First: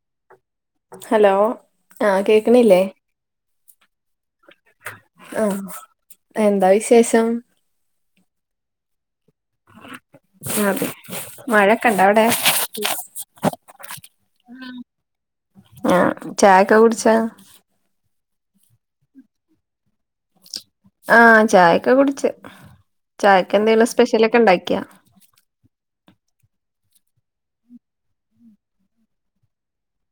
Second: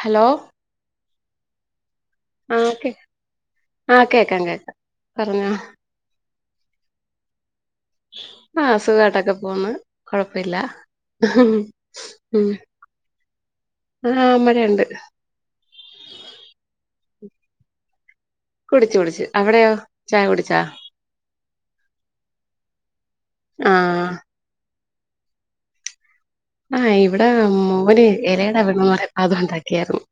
Hello hello ആ കേക്കണില്ലേ ആ കേക്കാം കേക്കാം ആ പറഞ്ഞോ എന്താ വിശേഷം ആ സുഖാട്ടൊക്കെ പോന്ന് കൊഴപ്പവില്ല ഉം ആ മഴയുണ്ട് ആ ഛായക്കെ കുടിച്ചാ? കുടിച്ചു കുടിച്ചു അവിടെയോ ഛായ കുടിച്ചാ? ഛാ ഛായൊക്കെ കുടിച്ച് ആ ഛായക്കെന്തേലും സ്പെഷ്യലൊക്കെ ഇണ്ടാക്കിയാ? ആ ഇവിടെ മോന് എലയുടെ വീടന്ന് അതൊണ്ടാക്കിയാരുന്നു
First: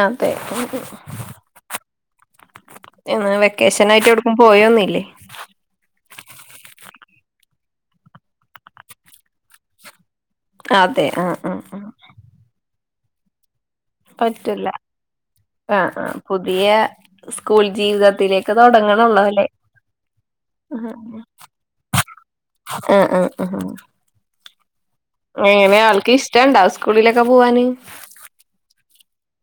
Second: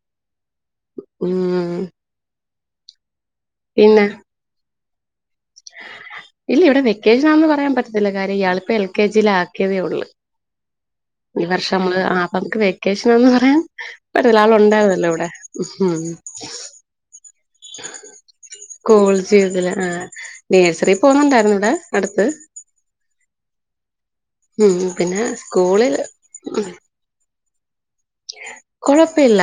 അതെ ഉം എന്നാ വെക്കേഷൻ പിന്നെ ആയിട്ട് എവിടക്കും പോയൊന്നുല്ലേ ഇല്ല ഇവിടെ വെക്കേഷനാണെന്ന് പറയാൻ പറ്റത്തില്ല കാര്യം ഇയാളിപ്പോ എൽ കെ ജിയിലാക്കിയതേ ഉള്ളൂ അതെ ആ ആ പക്ഷ നമ്മള് ആ നമുക്ക് വെക്കേഷനെന്ന് പറയാൻ പെരേൽ പറ്റൂല ആളൊണ്ടാവൂ അല്ലോ ഇവിടെ ആഹ് ഹും ആഹ് പുതിയ സ്കൂൾ ജീവിതത്തിലേക്ക് തുടങ്ങണള്ളൂ അല്ലേ കോളജ്തില് ആഹ് ആഹ് നേഴ്സറി പോുന്നുണ്ടായിരുന്നു ഇട അടുത്ത് ആഹ് ഹെ ആഹാ ഉും പിന്നെ എങ്ങനെ സ്കൂളിൽ ആൾക്ക് ഇഷ്ടുണ്ടാ? സ്കൂളിലൊക്കെ പോവാന്. കൊഴപ്പില്ല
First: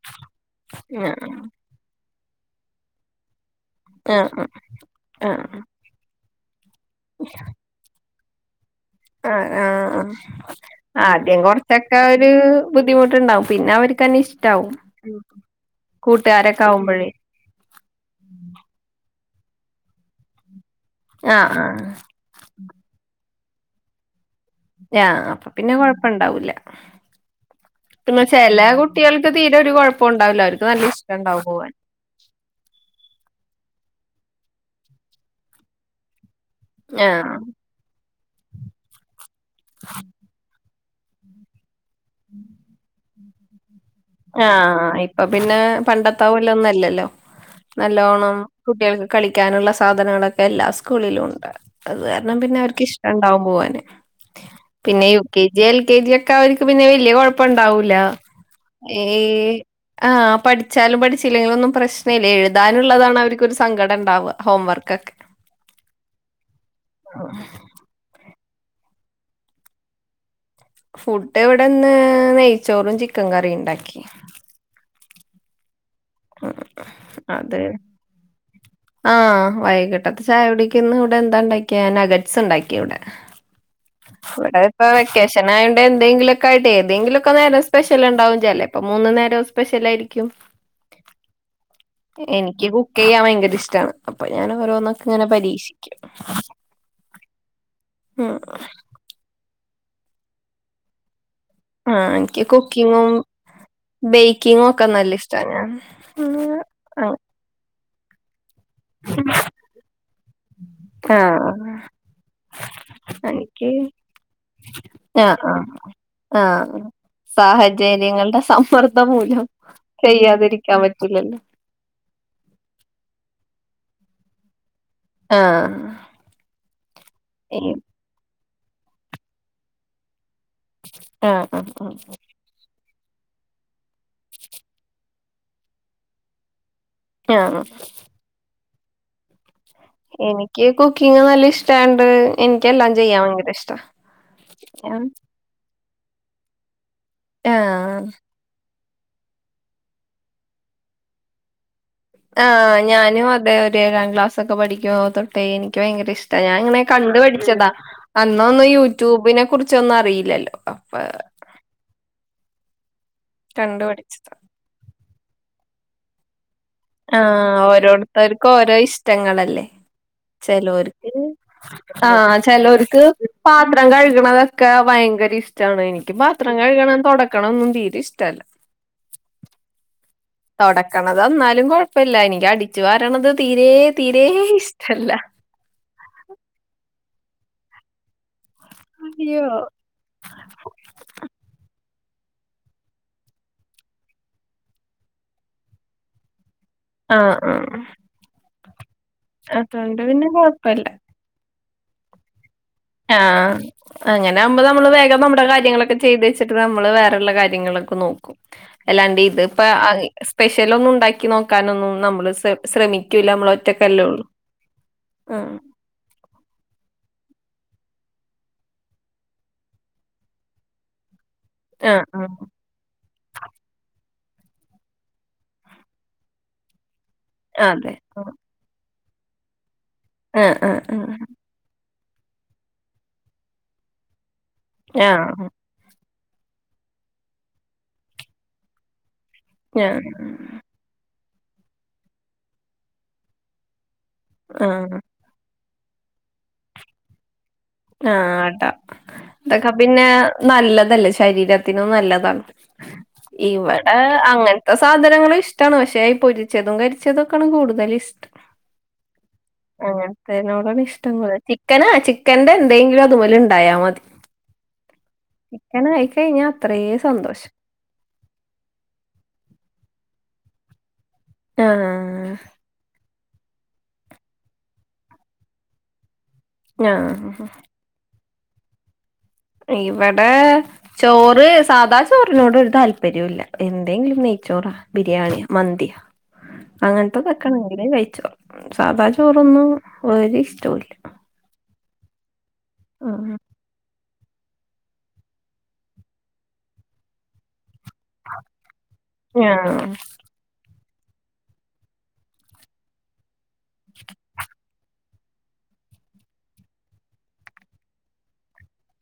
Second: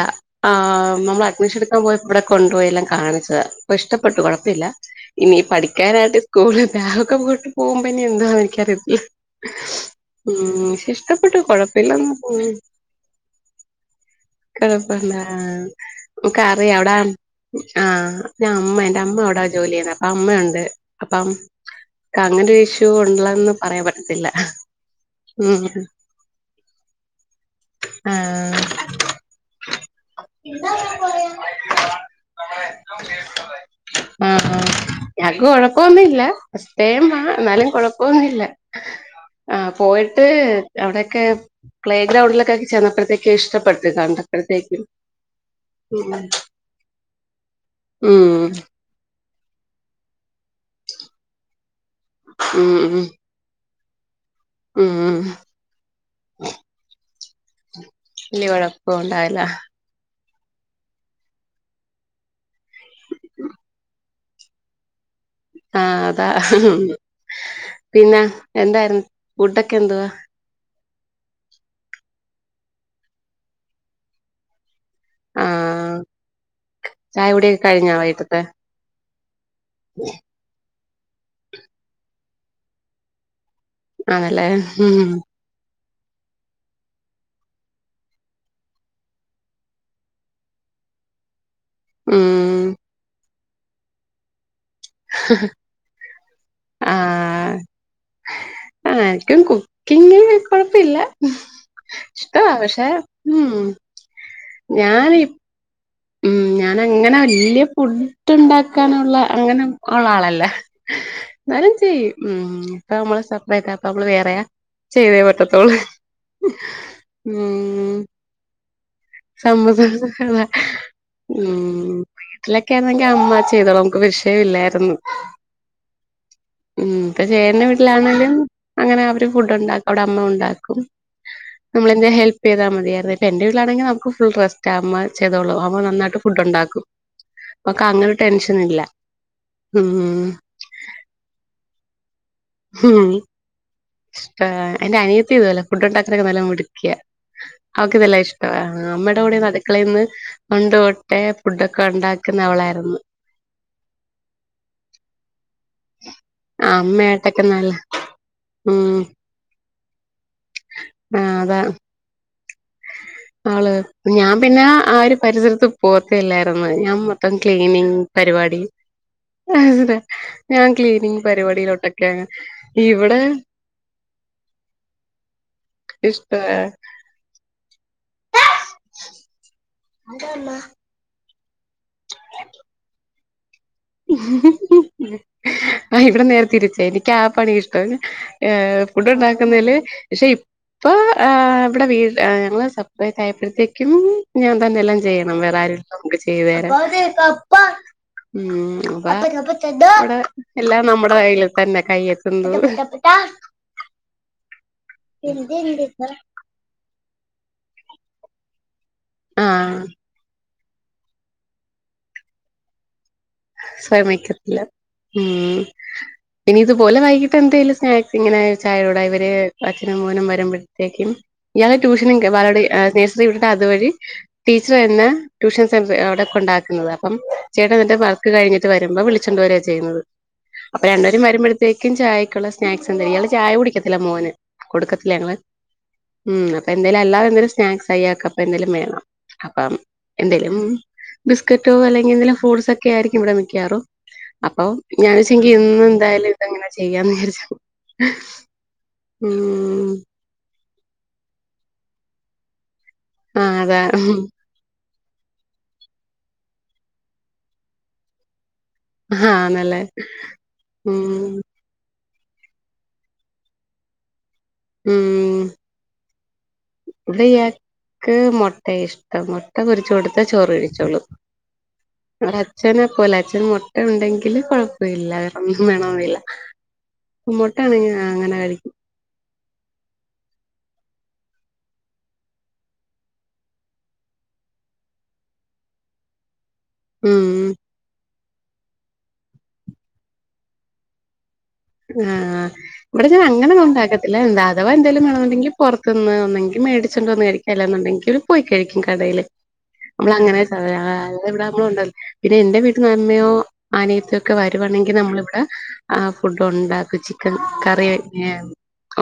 ആഹ് നമ്മള് അഡ്മിഷൻ ഇടുക്കാൻ പോയപ്പോ ഇവിടെ കൊണ്ടുപോയി എല്ലാം കാണിച്ചത ഇപ്പ ഇഷ്ടപ്പെട്ടു ആഹ് കുഴപ്പമില്ല ആഹ് ഇനി ആഹ് പഠിക്കാനായിട്ട് സ്കൂള് ബാഗൊക്കെ കൊണ്ട് പോകുമ്പോന്നി എന്താ എനിക്കറിയത്തില്ല ആഹ് ആഹ് ഉം പക്ഷെ ഇഷ്ടപ്പെട്ടു ആദ്യം കുറച്ചൊക്കെ കൊഴപ്പയില്ലന്ന് ഒരു ബുദ്ധിമുട്ടുണ്ടാവും പിന്നെ അവർക്ക്ന്നെ ഇഷ്ടാവും കൊഴപ്പല്ല നമുക്ക് കൂട്ടുകാരൊക്കെ അറിയാം അവിടെ ആകുമ്പോഴേ ആഹ് ഞാ അമ്മഉണ്ട്. എന്റെ അമ്മ എവിടാ ജോലി ചെയ്യുന്നത്. അപ്പൊ അമ്മയുണ്ട്. അപ്പഅമ് ആഹ് ആഹ് ക്ക് അങ്ങനെ ഒരു ഇഷ്യൂ ഉള്ളന്ന് പറയാൻ പറ്റത്തില്ല. യ്യാ അപ്പൊ ഉം പിന്നെ കൊഴപ്പണ്ടാവൂല പിന്നെ ആഹ് ചിലെ കുട്ടികൾക്ക് തീരെ ഒരു കുഴപ്പം ഉണ്ടാവുല്ല. ഓർക്ക് നല്ല ഇഷ്ടണ്ടാവും പോകവാൻ. ആഹ് ഞാക്ക് കൊഴപ്പം ഒന്നുംഇല്ല ഫസ്റ്റ് ടൈമ്മ ആഹ് എന്നാലുംകോഴ പോന്നില്ല ആഹ് പോയിട്ട് അവിടെക്കെ പ്ലേ ഗ്രൗണ്ടിലേക്കെ ചെന്നപ്പോഴത്തേക്ക ഇഷ്ടപ്പെട്ടു ആഹ് ഇപ്പൊ പിന്നെ പണ്ടത്താപോല്ല ഒന്നുംല്ലല്ലോ നല്ലോണ്ണം ഉം കുട്ടികൾക്ക് കളിക്കാനുള്ള സാധനങ്ങളൊക്കെ എല്ലാ സ്കൂളിലും ഉണ്ട്. അത് കാരണം പിന്നെ ഉം ഉം അവർക്ക്ിഷ്ടാണ്. ഉണ്ടാവും ഓന് പിന്നെ ഉം U K G L K G ഒക്കെ അവർക്ക് പിന്നെ വലിയ കുഴപ്പം ഇണ്ടാവൂല. വല്ല്യകൊഴപ്പം ഏയ് ആഹ് പഠിച്ചാലും പഠിച്ചില്ലെങ്കിലും ഒന്നും പ്രശ്നമല്ല. എഴുതാനുള്ളതാണ് അവർക്ക് ഒരു സങ്കടംണ്ടാവ ഹോംവർക്ക് കക്ക് ആഹ് അതാ പിന്നെ എന്തായിരുന്നു ഫുഡൊക്കെ എന്തുവാ? ഫുഡ് ഇവിടെ ഇന്ന് നെയ്ച്ചോറും ചിക്കൻ കറിം ഉണ്ടാക്കി ആഹ് ചായ കുടിയൊക്കെ അതെ കഴിഞ്ഞാ വൈകിട്ടത്തെ ആഹ് വൈകിട്ടത്ത ചായ കുടി ഇന്ന് ഇവിടെന്താണ്ടാക്കിയ നഗട്സ് ഉണ്ടാക്കി ഇവിടെ. ആണല്ലേ ഇവിടെഇപ്പൊ ഉം വെക്കേഷൻ വെക്കേഷനയൊണ്ടെ എന്തെങ്കിലൊക്കൊയിട്ട് ഏതെങ്കിലൊക്കെ നേരം സ്പെഷ്യൽ ഉണ്ടാവും. ചെലെപ്പോ മൂന്ന് നേരം സ്പെഷ്യ ആയിരിക്കും. ഉം എനിക്ക് കുക്ക് ചെയ്യാൻ ഭയങ്കര ഇഷ്ടമാണ്. അപ്പൊ ഞാൻ ഓരോന്നൊക്ക ഇങ്ങനെ പരീക്ഷിക്കും. ആഹ് ഉം ഇനിക്കും കുക്കിങ്ങിൽ കുഴപ്പമില്ല ആഹ് ഇൻക്ക് കുക്കിങ്ങും ബേക്കിങ്ങും ഒക്കെ നല്ല ഞാനീ ഇഷ്ടന്നെണ്. ഉം ഞാനഅങ്ങനെ വല്ല്യയ ഫുഡ് ഫുഡ്ണ്ടാക്കാനുള്ള അങ്ങനെ ഉള്ള ആളല്ല എന്നാലും ചെയും. ഉും ഇപ്പ നമ്മള് എനിക്ക് സെപ്പറേറ്റ് അപ്പ നമ്മള് വേറെയ ചെയ്തേ ആഹ് ആഹ് പറ്റത്തോളൂ. ആഹ് ഉം സാഹചര്യം ങ്ങളുടെ സമ്മർദ്ദം മൂലം [unintelligible] ചെയ്യാതിരിക്കാൻ പറ്റില്ലല്ലോ വീട്ടിലൊക്കെ ആണേങ്കിൽ അമ്മ ചെയ്തോളും നമുക്ക് വിഷയം ഇല്ലായിരുന്നു ആഹ് ഉും ഇപ്പൊ ചേട്ടന്റെ വീട്ടിലാണെലും അങ്ങനെ അവര് ഫുഡ് ഉണ്ടാക്കും അവിടെ അമ്മ ഉണ്ടാക്കും ആഹ് ആഹ് നമ്മള് എന്തെലും ഹെൽപ്പ് പ്താ മതിയായിരുന്നു ഇപ്പ എൻ്റെ വീട്ടിലണെങ്കിൽ നമുക് ഫുൾ റസ്റ്റ് ആ അമ്മ ചെയ്തോളൂ അമ്മ നാന്നായിട്ട് ഫുഡ് ഉണ്ടാക്കും. ആഹ് മ്മക്ക അങ്ങനെ ടെന്ഷനില്ല എനിക്ക് കുക്കിങ് നല്ല ഇഷ്ടായോണ്ട് എനിക്ക് എല്ലാം ചെയ്യാൻ ഭയങ്കര ഇഷ്ട ആഹ് എന്റെ അനിയത്തി ഇത് പോല ഫുഡ് ഉണ്ടാക്കനൊക്കെ നല്ല മിടിക്കിയ അവക്ക് ആഹ് ഇതല്ലാം ഇഷ് ടവ അമ്മയുടെ കൂടെ അടുക്കളയിൽന്ന് പണ്ട്തൊട്ടെ ഫുഡൊക്കെ ഉണ്ടാക്കുന്ന ആഹ് അവളായിരുന്നു ഞാനും അതെ ഏഴാം ക്ലാസ് ഒക്കെ പഠികുമ്പോ തൊട് തേ എനിക്ക് ഭയങ്കര ഇഷ്ടാ ഞാൻ ഇങ്ങനെ അമ്മയായിട്ടൊക്കെ കണ്ടുപഠിച്ചതാ നല്ല അന്ന് ഒന്നും യൂട്യൂബിനെ കുറിച് ച്ചൊന്നും അറിയില്ലല്ലോ അപ്പൊ ആഹ് അതാ ആള് കണ്ട് ഞാൻ പഠിച്ചതാ പിന്നെ ആ ഒരു പരിസരത്ത് പോത്തില്ലായിരുന്നു ഞാൻ മൊത്തം ആഹ് ക്ലീനിങ് ഓരോരുത്തർക്കും പരിപാടി ഓരോ ഇഷ്ടങ്ങളല്ലേ ഞാൻ ചെലോർക്ക് ക്ലീനിങ് പരിപാടിയിലോട്ടൊക്കെയങ്ങ് ഇവിടെ ഇവടെ കഴുകണതൊക്കെ ഭയങ്കര ഇഷ്ടമാണ് എനിക്ക് പാത്രം ഇഷ്ടവാ കഴുകണം തുടക്കണ ഒന്നും തീരെ ഇഷ്ടല്ല [inaudible] [unintelligible] തുടക്കണത് എന്നാലും കൊഴപ്പില്ല എനിക്ക് അടിച്ചു വാരണത് തീരേ ആഹ് ഇവിടെ നേരെ തിരിച്ച എനിക്ക് ആ പണിയ ഇഷ്ടം ആഹ് ഫുഡ് അയ്യോ ഉണ്ടാക്കുന്നതില് പക്ഷെ ഇപ്പൊ ആഹ് ആ ഇവിടെ വീട് ഞങ്ങള് സപ്രേറ്റ് ആയപ്പോഴത്തേക്കും ഞാൻ തന്നെല്ലാം ചെയ്യണം വേറെ ആരും ഇല്ല നമുക്ക് ചെയ്തു തരാൻ ആഹ് ആഹ് ഉം അതാ അതോണ്ട് അടെ പിന്നെ എല്ലാം കൊഴപ്പല്ല നമ്മുടെ കയ്യിൽ തന്നെ കയ്യെത്തും ദൂര ആഹ് അങ്ങനാകുമ്പോ നമ്മള് വേഗം നമ്മുടെ കാര്യങ്ങളൊക്കെ ചെയ്ത് വെച്ച് ട്ട് നമ്മള് വേറുള്ള കാര്യങ്ങളൊക്കെ നോക്കും അല്ലാണ്ട് ഇത്പ്പ ആഹ് സ്പെഷ്യല് ഒന്നും ഉണ്ടാക്കി നോക്കാനൊന്നും നമ്മള് ശ്രമിക്കൂല്ല നമ്മള് ഒറ്റക്കല്ലേ ഉള്ളൂ ശ്രമിക്കത്തില്ല ഉം [inaudible] പിന്ന ഇതുപോലെ വൈകിട്ട് എന്തേലും സ്നാക്സ് ഇങ്ങനെ ചായേട കൂട ഇവര് അച്ഛനും മോനും വരുമ്പോഴത്തേക്കും ഇയാളെ ആഹ് ട്യൂഷനും കെ ബാലവാടി [unintelligible] ഉണ്ട് അതുവഴി ടീച്ചർ തന്ന ട്യൂഷൻ സെന്ററി അവിടെ ക്കൊണ്ടാക്കുന്നത അപ്പം ആഹ് ചേട്ടൻ അതെ എന്നിട്ട് വർക്ക് കഴിഞ്ഞിട്ട് വരുമ്പം വിളിച്ചോണ്ട് വരികയാ ചെയ്യുന്നത് ആഹ് ആഹ് അപ്പൊ ആഹ് രണ്ടേരും വരുമ്പഴ് ത്തേക്കും ചായക്കുള്ള സ്നാക്സ് എന്തെലും ഇയാള് ചായ കുടിക്കത്തില്ല മോന് കൊടുക്കത്തില്ല ഞങ്ങള് ഉം അപ്പൊ എന്തേലും അല്ലാതെ എന്തേലും സ്നാക്സ് അയാക്കപ്പ എന്തേലും വേണം അപ്പം ആഹ് ആഹ് എന്തേലും ബിസ്ക്കറ്റോ അല്ലങ്കി എന്തെലും ഫ്രൂട്ട്സ് ഒക്കെ ആയിരിക്കും ഇവിടെ മിക്കവാറും അപ്പൊ ആഹ് ഞാൻ ങ്കി ഇന്ന് എന്തായാലും ഇതെങ്ങനെ ചെയ്യാന്ന് വിചരിച്ചു ആഹ് ആട്ട അതൊക്കെ പിന്നെ നല്ലതല്ലേ ശരീരത്തിനും നല്ലതാണ് ആഹ് അതാ ഇവിടെ അങ്ങന ത്ത സാധനങ്ങളും ഇഷ്ടമാണ് പക്ഷേ ഈ പൊരിച്ചതും കരിച്ചതും ഒക്കെയാണ് കൂടുതൽ ഇഷ്ടം ആന്നല്ലേ അങ്ങനെത്തേനോടാണ് ഇഷ്ടം ഉം [unintelligible] ചിക്കന്റ ചിക്കന്റെ എന്തെങ്കിലും അതുപോലെ ഉണ്ടായാൽ മതി ഉം ചിക്കൻ കഴിച്ച് കഴിഞ്ഞ ഇവിട ഇയാക്ക് മുട്ടയ ഇഷ്ടം മുട്ട പൊരിച്ച് കൊടുത്ത ചോറ് കഴിച്ചോളും ആഹ് ഇവടെ അച്ഛനെ പോല അച്ഛന് മുട്ട ഉണ്ടെങ്കില് കൊഴപ്പമില്ല വേറൊന്നും വേണമെന്നില്ല ആഹ് മുട്ടാ ആണെങ്കി അങ്ങനെ കഴിക്കും ഇവിടെ ചോറ് സാധാ ചോറിനോട് ഒരു താല്പര്യം ഇല്ല എന്തെങ്കിലും നെയ്ച്ചോറാ ബിരിയാണി മന്തി അങ്ങനത്തെ ഉം തെക്കണേ നെയ്ച്ചോറ് സാധാ ചോറൊന്നും വേരെ ഇഷ്ടല്ല ആഹ് ഇവിടെ ഞാൻ ആഹ് അങ്ങനെന്ന ഉണ്ടാക്ക ഇല്ല എന്താ അവാ എന്തായാല വേമുണ്ടെങ്കിൽ പുറത്ത്ന്ന്ന്നെങ്ക മേടിച്ചച്ച്ണ്ട്ന്നതരിക്കാ അല്ല എന്നുണ്ടെങ്കിൽ [unintelligible] പോയി കഴിക്കും കടയില് ആഹ് നമ്മളങ്ങനെ അ ഇവിടെ നമ്മള ഉണ്ടല്ലോ പിന്നെ എന്റെ വീട്ട അമ്മയോ ആനയത്തോ ഒക്കെ വരുവാണെങ്കിൽ നമ്മളിവിടെ ആഹ് ഫുഡ് ഉണ്ടാക്കും ചിക്കൻ കറി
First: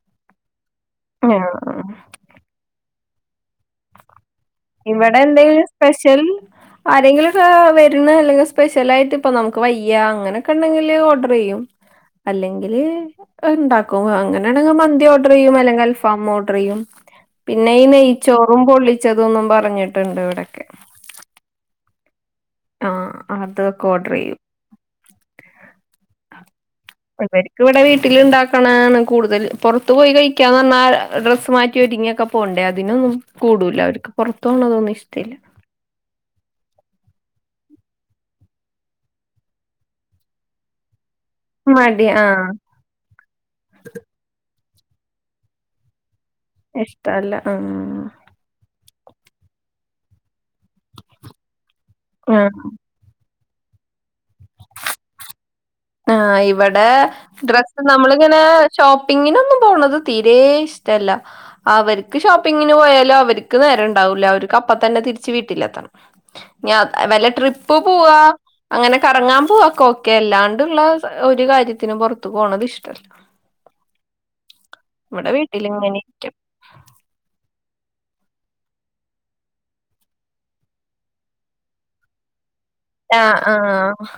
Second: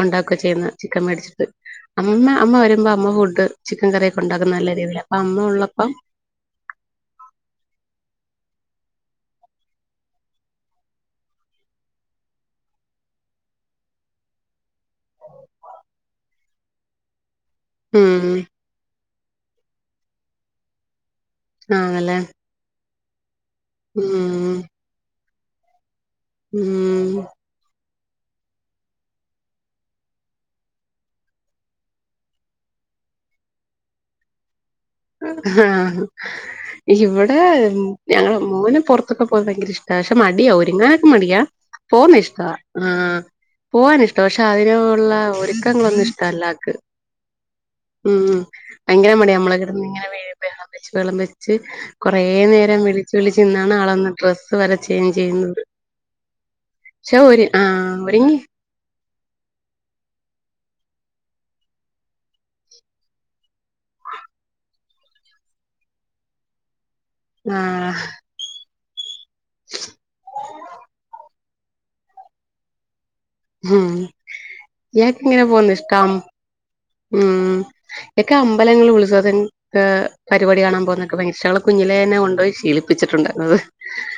ഉണ്ടാക്കുക ചെയ്യുന്ന ചിക്കൻ മേടിച്ചിട്ട് ആഹ് അമ്മ അമ്മ വരുമ്പോ അമ്മ ഫുഡ് ചിക്കൻ കറി ഉണ്ടാക്കുന്ന നല്ല രീതിയില അപ്പൊ അമ്മ ഉള്ളപ്പം ആരെങ്കിലും ഒക്കെ വരുന്ന അല്ലെങ്കിൽ സ്പെഷ്യൽ ആയിട്ട് ഇപ്പ നമുക്ക് വയ്യ അങ്ങനെയൊക്കെ ഉണ്ടെങ്കില് ഓർഡർ ചെയ്യും അല്ലെങ്കില് ഉണ്ടാക്കും അങ്ങനെയാണെങ്കിൽ മന്തി ഓർഡർ ചെയ്യും അല്ലെങ്കിൽ അൽഫാാം ഓർഡർ ചെയ്യും പിന്നെ ഈ ഉം നെയ്ച്ചോറും പൊള്ളിച്ചതൊന്നും പറഞ്ഞിട്ടുണ്ട് ഇവിടൊക്കെ ആണല്ലെ ആ അതൊക്കെ ഓർഡർ ചെയ്യും ഉം ഇവർക്കുംഇവിടെ വീട്ടിൽ ഉണ്ടാകുന്ന കൂടുതൽ പുറത്തു പോയി കഴിക്കാന്ന് പറഞ്ഞാ ഡ്രസ്സ് മാറ്റി വരിങ്ങൊക്കെ പോകണ്ടേ അതിനൊന്നും കൂടൂല അവർക്ക് പുറത്തോണതൊന്ന ഇഷ്ടം ആഹ് ഇവിടെ ഞങ്ങള മോനെ പുറത്തൊക്കെ പോയൻ ഭയങ്കര ഇഷ്ട പക്ഷെ മടിയാ ഒരുരിങ്ങനൊക്കെ മടിയാ മടി പോന്ന ആഹ് ഇഷ്ടവ ആഹ് പോവൻ ഇഷ്ട പക്ഷെ അതിനുള്ള ഒരുക്കങ്ങളൊന്നും ഇഷ്ടമല്ല [unintelligible] ഇഷ്ടല്ല ആഹ് ഉം ഭയങ്കര മടി ആ നമ്മള കിടന്ന് ഇങ്ങനെ വെം വെച്ച് വെളം വെച്ച് കുറേ ആഹ് നേരം വിളി ചളിച്ചിന്നാണ് ആളൊന്ന ഡ്രസ്സ് വരെ ചേഞ്ച് ചെയ്യുന്നത് അഹ് ഇവിടെ പക്ഷെ ഒരു ഡ്രസ്സ് ആഹ് ഒരുങ്ങി നമ്മളിങ്ങനെ ഷോപ്പിങ്ങിനൊന്നും പോണത് തീരെേ ഇഷ്ടല്ല അവർക്ക് ഷോപ്പിങ്ങിന് പോയാലും അവർക്ക് നേരം ഉണ്ടാവൂല്ല അവർക്ക് അപ്പ തന്നെ തിരിച്ച് വീട്ടിലെത്തണം ഞാ വല്ല ട്രിപ്പ് ആഹ് പോവാ അങ്ങനെ കറങ്ങാൻ പോവാക്ക ഓക്കെ അല്ലാണ്ടുള്ള സ ഒരു കാര്യത്തിനന് പുറത്തു പോണത് ഇഷ്ടല്ല ഉം ഇയാക്ക് ഇവിടെ ങ്ങനെ പോന്ന് വീട്ടിലിങ്ങനെ ഇഷ്ടാം ഇരിക്കും ഉം എനിക്ക് അമ്പലങ്ങൾ ഉത്സവം പരിപാടി കാണാൻ പോകുന്നൊക്കെ ഭഭയങ്കരഇഷ്ടം കുഞ്ഞിലെ തന്നെ കൊണ്ടോയി ശീലിക് ആഹ് [unintelligible] ആഹ്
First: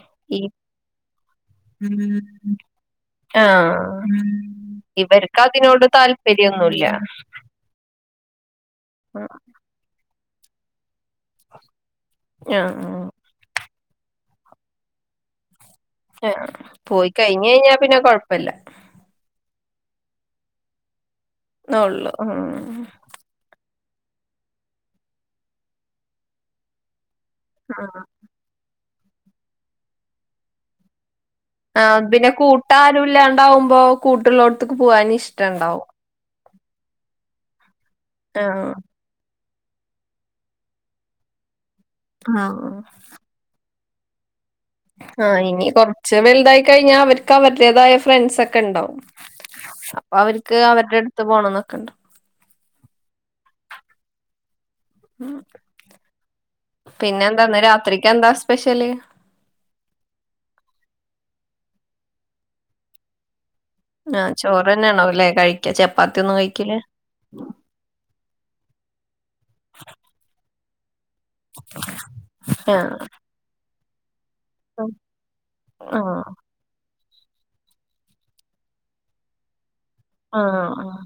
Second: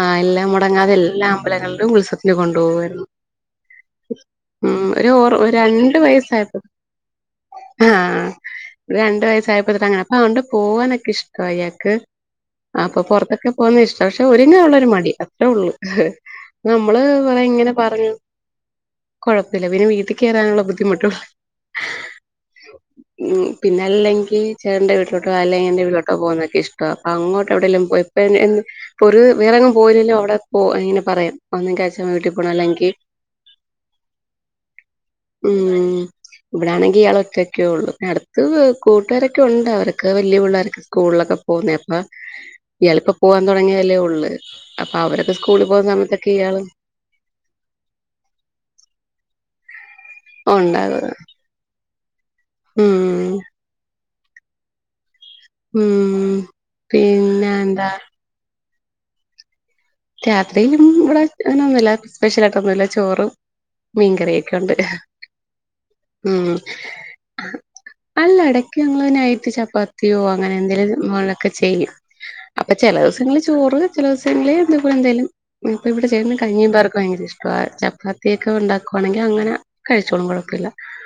ആഹ് ഈ എല്ലാം മുടങ്ങാതെ എല്ലാ അമ്പലങ്ങളുടെയും ഉത്സവത്തിന കൊണ്ടുപോകുമായിായിരുന്നു ആഹ് ഓർ ഇവർക്ക് ഒരു അതിനോട് രണ്ട് വയസ്സായപ്പോ താല്പര്യൊന്നുമല്ല ആഹ് രണ്ട വയസ്സായപ്പോതിട്ട അങ്ങനെ അപ്പൊ അതുകൊണ്ട് പോകാനൊക്കെ ഇഷ്ടം അയാക്ക് ആഹ് അപ്പൊ പുറത്തൊക്കെ പോകുന്നത് ഇഷ്ടം പക്ഷെ ഒരുങ്ങാൻ ഉള്ളരു മടി അത്രേ ഉള്ളൂ ആഹ് നമ്മള് പോയി കഴിഞ്ഞ് കഴിഞ്ഞാ ഇങ്ങനെ പിന്നെ പറഞ്ഞു കൊഴപ്പല്ലന്നൊള്ളു കുഴപ്പമില്ല പിന്നെ വീട്ടിൽ കയറാനുള്ള ബുദ്ധിമുട്ടുള്ളൂ ഉള്ളൂ ഉം ഉം പിന്ന അല്ലെങ്കിൽ ചേട്ടാന്റെ വീട്ടിലോട്ടോ അല്ലങ്ക എന്റെ വീട്ടിലോട്ടോ പോകുന്നൊക്കെ ഇഷ്ട അപ്പൊ അങ്ങോട്ട് എവിടെും ആഹ് ഇപ്പ ഇപ്പൊ ഒരു വേറെങ്ങും പോയില്ലല്ലോ അവിടെ പോ ഇങ്ങനെ പറയാം ഒന്നെങ്കിൽ ആഹ് അച്ഛൻ പിന്നെ വീട്ടിൽ പോണം അല്ലെങ്കിൽ കൂട്ടാരും ഇല്ലാണ്ടാവുമ്പോ കൂട്ടുള്ളോടത്തേക്ക് പോകാന ഇഷ്ടംണ്ടാവും ഇവിടാണെങ്കിൽ ഇയാള ഒറ്റൊക്കെ ഉള്ളൂ അടുത്ത് ആഹ് കൂട്ടുകാരൊക്കെ ഉണ്ട് അവർക്ക് വലിയ പിള്ളേർ ഒക്കെ സ്കൂളിലൊക്കെ പോകുന്ന അപ്പം ഉം ഇയാൾ ഇപ്പോ പോവാൻ തുടങ്ങിയതെല്ലേ ഉള്ളൂ അപ്പൊ അവരൊക്കെ ആഹ് ഇനി സ്കൂളിൽ പോകുന്ന കുറച്ച് സമയത്തൊക്കെ വലുതായി ഇയാള് കഴിഞ്ഞാ അവര് അവർക്ക് അവരുടേതായ ഫ്രണ്ട്സ ഒക്കെ ഉണ്ടാവും അപ്പൊ അവർക്ക് അവരുടെ ഉണ്ടാകും അടുത്ത് പോണംന്നൊക്കെണ്ട് ഉം ഉം ഉം പിന്നെ എന്താ ഇന്ന് രാത്രിക്ക് എന്താ സ്പെഷ്യല് രാത്രിയും ഇവിടെ അങ്ങനെ ഒന്നുമല്ല സ്പെഷ്യല ആയിട്ടൊന്നും ഇല്ല ചോറും ആഹ് മീൻകറിയൊക്കെ ഉണ്ട് ചോറന്നെയാണോല്ലേ കഴിക്ക ചപ്പാത്തി ഒന്നും ഉം കഴിക്കില്ല അല്ല ഇടക്ക് ഞങ്ങൾ നയ്റ്റ് ചപ്പാത്തിയോ അങ്ങനെ എന്തെേലും ഒക്കെ ചെയ്യും അപ്പൊ ആഹ് ചില ദിവസങ്ങള് ചോറ് ചില ദിവസങ്ങളിൽ അതുപോലെന്തായാലും ഇപ്പ ഇവിടെ ആഹ് ചേട്ടന്ന് കഞ്ഞി പയർ ഭയങ്കര ഇഷ്ട ചപ്പാത്തിയൊക്കെ ഉണ്ടാക്കുവാണെങ്കിൽ അങ്ങനെ കഴിച്ചോളും ആഹ് കുഴപ്പമില്ല ആഹ്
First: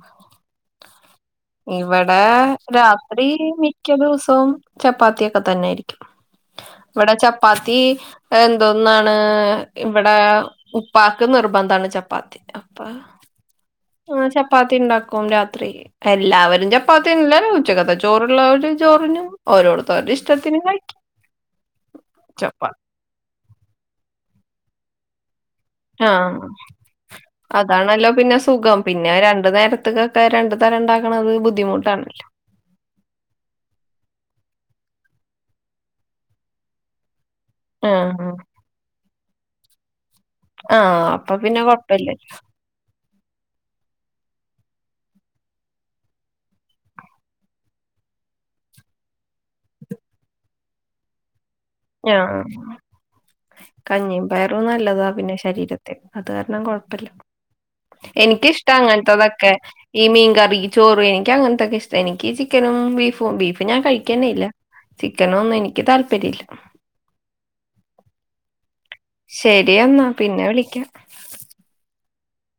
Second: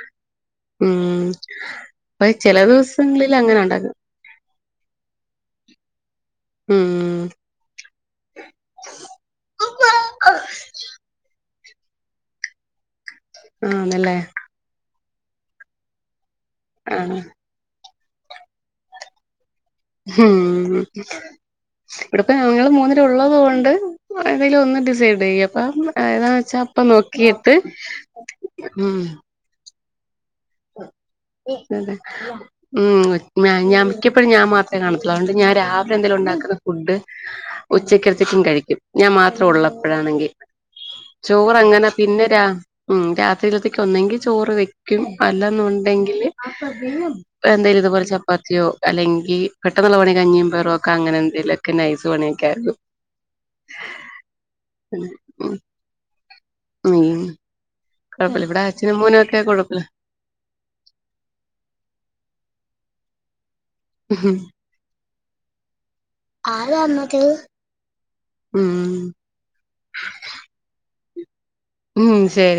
ഉം ഇവിടെ അപ്പൊ ചില രാത്രി ദിവസങ്ങളിൽ അങ്ങനെ ഉണ്ടാക്കും മിക്ക ദിവസവും ചപ്പാത്തി ഒക്കെ തന്നെയായിരിക്കും ഇവിടെ ഉം ചപ്പാത്തി എന്തോന്നാണ് ഇവിടെ ഉപ്പാക്ക് നിർബന്ധമാണ് ചപ്പാത്തി അപ്പൊ ആന്ന്ല്ലേ ചപ്പാത്തി ഉണ്ടാക്കും രാത്രി എല്ലാവരും ആഹ് ചപ്പാത്തില്ല ഉച്ചകത്തെ ചോ ചോറ് ഉള്ളത് ചോറിനും ഓരോട ഉം ഇവിടെപ്പം ഞങ്ങള് ചപ്പാത്തി മൂന്ന് പേര് ഉള്ളതുകൊണ്ട് ഏതെങ്കിലും ഒന്ന് ഡിസൈൻ ചെയ്യും അപ്പം ആഹ് ഏതാന്ന് വച്ചാ അപ്പം നോക്കിയിട്ട് ഉം നേരത്ത്ക്കൊക്കെ രണ്ടു തരം ഉണ്ടാക്കണത് അതെ ബുദ്ധിമുട്ടാണല്ലോ ഉം ഞാൻ മിക്കപ്പോഴും ഞാൻ മാത്രമേ കാണത്തുള്ളൂ അത് കൊണ്ട് ഞാൻ രാവിലെ എന്തേലും ഉണ്ടാക്കുന്ന ഫുഡ് ആഹ് ഉച്ചകത്തേക്കും കഴിക്കും ഞാൻ മാത്രം ഉള്ളപ്പോഴാണെങ്കിൽ ആഹ് അപ്പൊ ചോറ് പിന്നെ അങ്ങനെ കൊഴപ്പില്ല പിന്നെ രാ ഉം രാത്രിയിലത്തേക്ക് ഒന്നെങ്കിൽ ചോറ് വെക്കും അല്ലന്നുണ്ടെങ്കില് എന്തേലും ഇതുപോലെ ചപ്പാത്തിയോ അല്ലെങ്കിൽ പെട്ടെന്നുള്ള പെട്ടെന്ന് കഞ്ഞിയും പയറും ഒക്കെ അങ്ങനെ എന്തെങ്കിലും ആ കഞ്ഞിയും പയറും നല്ലതാ പിന്നെ ശരീരത്തി അത് കാരണം ഉം കൊഴപ്പല്ല കുഴപ്പമില്ല ഇവിടെ എനിക്കിഷ്ട്ട അച്ഛനും മോനും ഒക്കെ അങ്ങൻത്തതൊക്കെ കുഴപ്പമില്ല ഈ മീൻ കറി ചോറ് എനിക്ക് അങ്ങനത്തൊക്കെ ഇഷ്ടം എനിക്ക് ചിക്കനും ബീഫും ബീഫ് ഇപ്പ ഞാൻ കഴിക്കന്നേ ഇല്ല ചിക്കനൊന്നും എനിക്ക് താല്പര്യം ഇല്ല [unintelligible] ഉം ശരി എന്നാ പിന്നെ വിളിക്കാം ഉം ശരി